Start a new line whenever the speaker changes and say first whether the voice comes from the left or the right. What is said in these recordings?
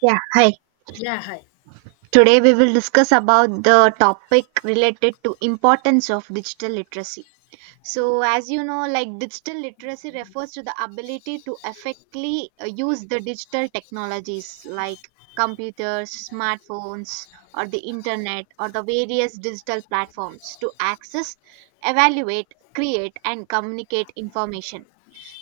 right: Yeah, hi.
left: Yeah, hi.
right: Today we will discuss about the topic related to importance of digital literacy. So as you know, like, digital literacy refers to the ability to effectively use the digital technologies like computers, smartphones or the internet or the various digital platforms to access, evaluate, create and communicate information.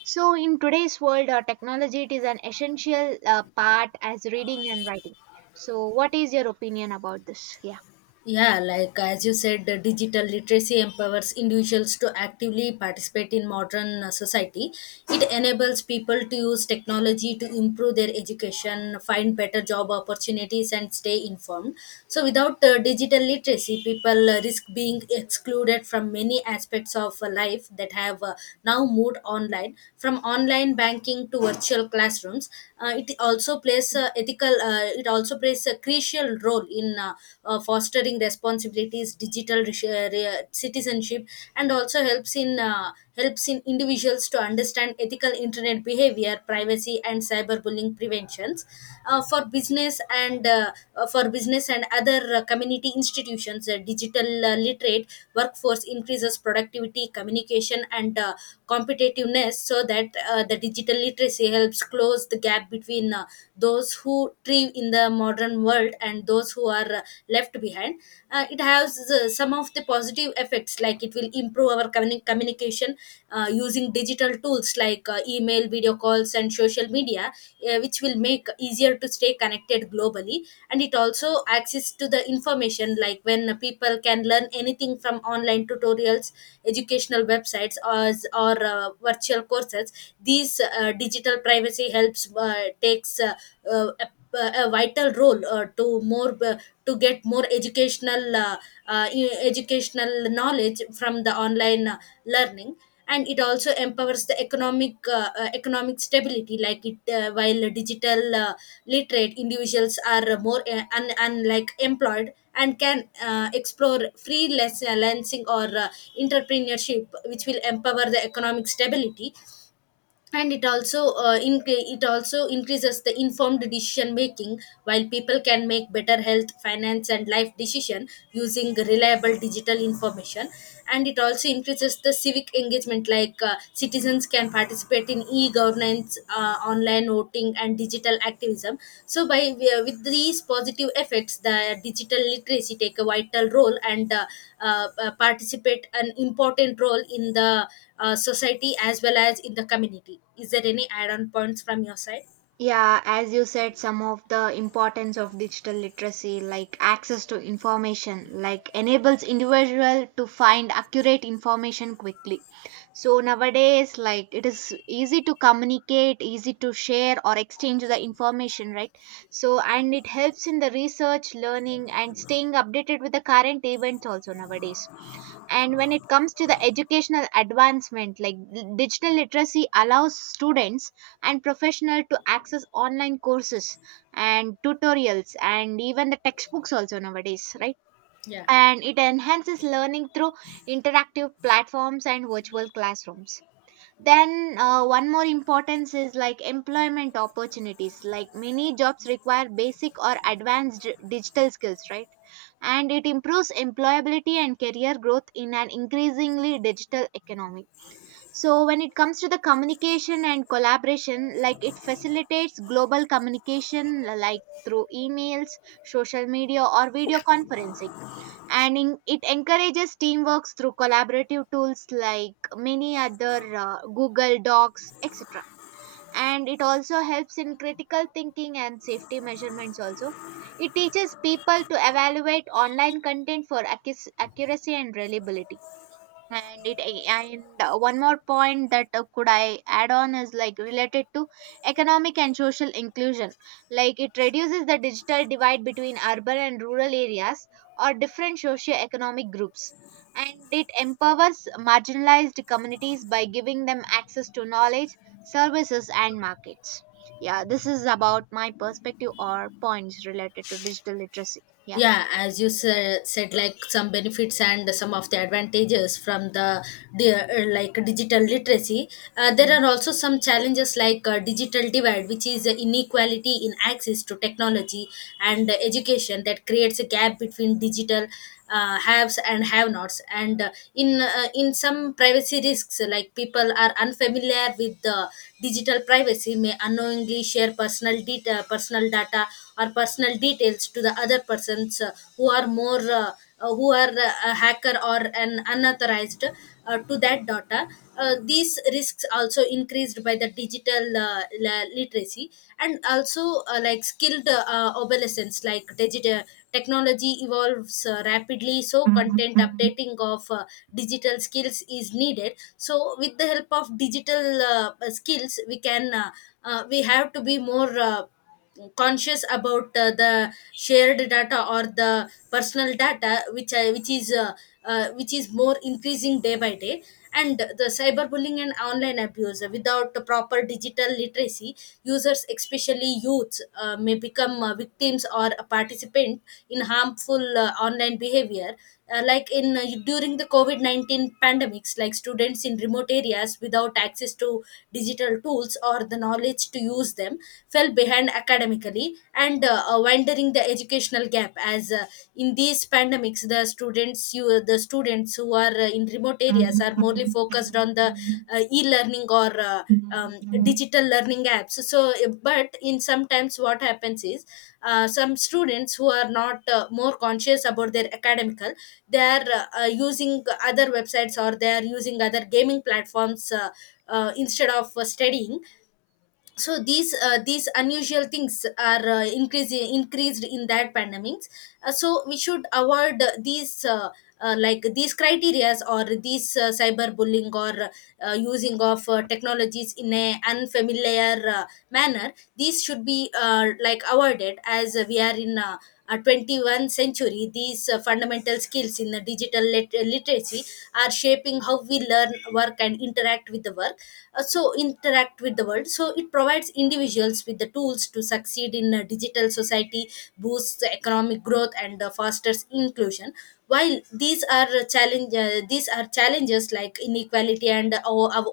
right: So in today's world, technology it is an essential part as reading and writing. So, what is your opinion about this? Yeah.
left: Yeah, like as you said, the digital literacy empowers individuals to actively participate in modern society. It enables people to use technology to improve their education, find better job opportunities, and stay informed. So, without digital literacy, people risk being excluded from many aspects of life that have now moved online, from online banking to virtual classrooms. It also plays ethical ethical it also plays a crucial role in fostering responsibilities digital citizenship and also helps in individuals to understand ethical internet behavior privacy and cyberbullying preventions uh, for business and uh, for business and other community institutions digital literate workforce increases productivity communication and competitiveness, so that the digital literacy helps close the gap between those who thrive in the modern world and those who are left behind. It has some of the positive effects, like it will improve our communication using digital tools like email, video calls, and social media, which will make easier to stay connected globally. And it also access to the information, like when people can learn anything from online tutorials, educational websites, or virtual courses. These digital privacy helps takes uh, a vital role to get more educational educational knowledge from the online learning. And it also empowers the economic economic stability, like it while digital literate individuals are more unlike employed and can explore freelancing or entrepreneurship, which will empower the economic stability. And it also it also increases the informed decision making, while people can make better health finance and life decision using reliable digital information. And it also increases the civic engagement, like citizens can participate in e-governance, online voting and digital activism. So by with these positive effects, the digital literacy take a vital role and participate an important role in the society as well as in the community. Is there any add-on points from your side?
right: Yeah, as you said, some of the importance of digital literacy, like access to information, like enables individual to find accurate information quickly. So nowadays, like, it is easy to communicate, easy to share or exchange the information, right? So and it helps in the research, learning, and staying updated with the current events also nowadays. And when it comes to the educational advancement, like digital literacy allows students and professional to access online courses and tutorials and even the textbooks also nowadays, right?
left: Yeah.
right: And it enhances learning through interactive platforms and virtual classrooms. Then one more importance is like employment opportunities. Like many jobs require basic or advanced digital skills, right? And it improves employability and career growth in an increasingly digital economy. So when it comes to the communication and collaboration, like, it facilitates global communication like through emails, social media or video conferencing. And it encourages teamwork through collaborative tools like many other Google docs, etc. And it also helps in critical thinking and safety measurements also. It teaches people to evaluate online content for accuracy and reliability. And it and one more point that could I add on is like related to economic and social inclusion, like it reduces the digital divide between urban and rural areas or different socio-economic groups, and it empowers marginalized communities by giving them access to knowledge, services and markets. Yeah, this is about my perspective or points related to digital literacy. Yeah.
left: Yeah, as you said like some benefits and some of the advantages from the like digital literacy, there are also some challenges, like digital divide, which is inequality in access to technology and education that creates a gap between digital haves and have nots. And in some privacy risks, like people are unfamiliar with the digital privacy, may unknowingly share personal data, personal data or personal details to the other persons, who are more uh, who are a hacker or an unauthorized to that data. These risks also increased by the digital literacy, and also like skilled obsolescence, like digital technology evolves rapidly, so content updating of digital skills is needed. So with the help of digital skills, we have to be more conscious about the shared data or the personal data, which is more increasing day by day. And the cyberbullying and online abuse, without the proper digital literacy, users especially youths may become victims or a participant in harmful online behavior. Like in During the covid-19 pandemics, like students in remote areas without access to digital tools or the knowledge to use them fell behind academically, and widening the educational gap. As in these pandemics, the students who are in remote areas are morely focused on the e-learning or um,
right: Mm.
left: digital learning apps. So but in sometimes what happens is, some students who are not more conscious about their academical, they are using other websites, or they are using other gaming platforms instead of studying. So these unusual things are increasing increased in that pandemics. So we should avoid these like these criterias or these cyberbullying or using of technologies in a unfamiliar manner. These should be like avoided, as we are in a 21st century. These fundamental skills in the digital literacy are shaping how we learn work and interact with the world. So interact with the world. So it provides individuals with the tools to succeed in a digital society, boosts the economic growth and fosters inclusion. While these are challenge these are challenges like inequality and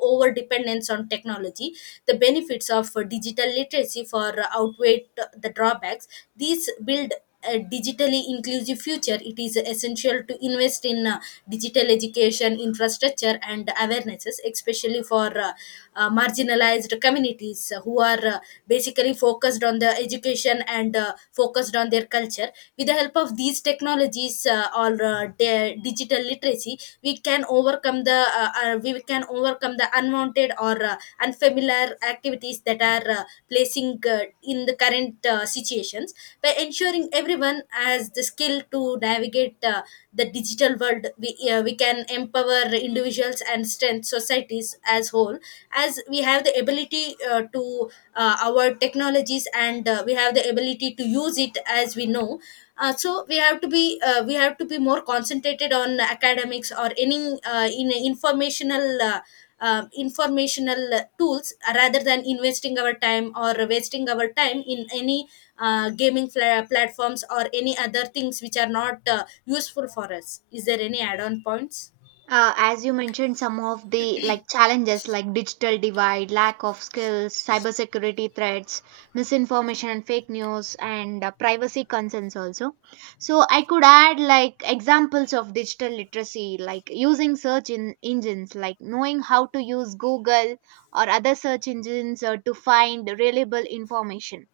left: over dependence on technology, the benefits of digital literacy for outweigh the drawbacks. These build a digitally inclusive future. It is essential to invest in digital education, infrastructure, and awarenesses, especially for marginalized communities who are basically focused on the education and focused on their culture. With the help of these technologies or digital literacy, we can overcome the unwanted or unfamiliar activities that are placing in the current situations. By ensuring everyone has the skill to navigate the digital world, we can empower individuals and strengthen societies as whole. As we have the ability to our technologies, and we have the ability to use it as we know. So we have to be more concentrated on academics or any in informational informational tools, rather than investing our time or wasting our time in any gaming platforms or any other things which are not useful for us. Is there any add-on points?
right: as you mentioned some of the, like, challenges like digital divide, lack of skills, cybersecurity threats, misinformation and fake news, and privacy concerns also. So I could add like examples of digital literacy, like using search in engines, like knowing how to use Google or other search engines to find reliable information.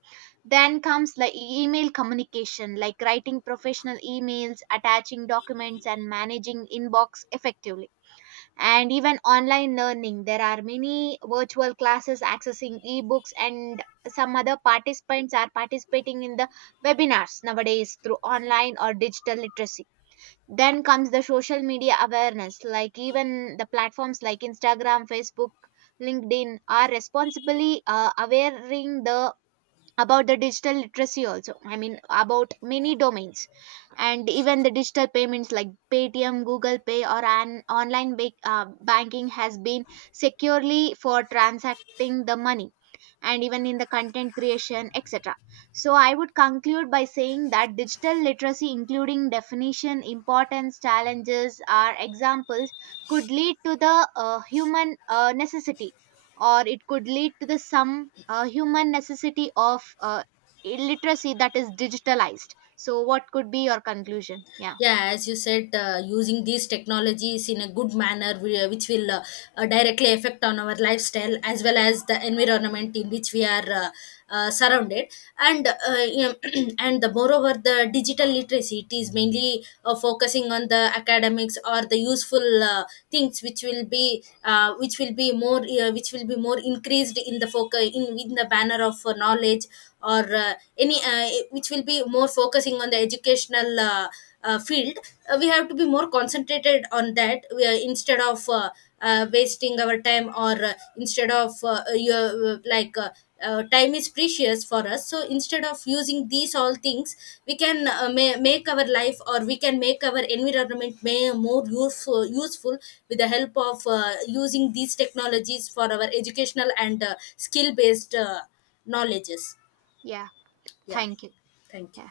right: Then comes like email communication, like writing professional emails, attaching documents and managing inbox effectively. And even online learning, there are many virtual classes, accessing ebooks, and some other participants are participating in the webinars nowadays through online or digital literacy. Then comes the social media awareness, like even the platforms like Instagram, Facebook, LinkedIn are responsibly awareing the about the digital literacy also, I mean, about many domains. And even the digital payments like Paytm, Google Pay or an online banking has been securely for transacting the money. And even in the content creation, etc. So, I would conclude by saying that digital literacy, including definition, importance, challenges, or examples, could lead to the human necessity, or it could lead to the some human necessity of illiteracy that is digitalized. So, what could be your conclusion? Yeah,
left: Yeah, as you said, using these technologies in a good manner, which will directly affect on our lifestyle as well as the environment in which we are surrounded. And and the moreover the digital literacy, it is mainly focusing on the academics or the useful things, which will be more which will be more increased in the focus in the banner of knowledge or any which will be more focusing on the educational field. We have to be more concentrated on that we are, instead of wasting our time, or instead of your, like time is precious for us. So instead of using these all things, we can make our life, or we can make our environment may more useful with the help of using these technologies for our educational and skill based knowledges.
right: yeah,
left: Yeah,
right: thank you.
left: thank you.
right: Yeah.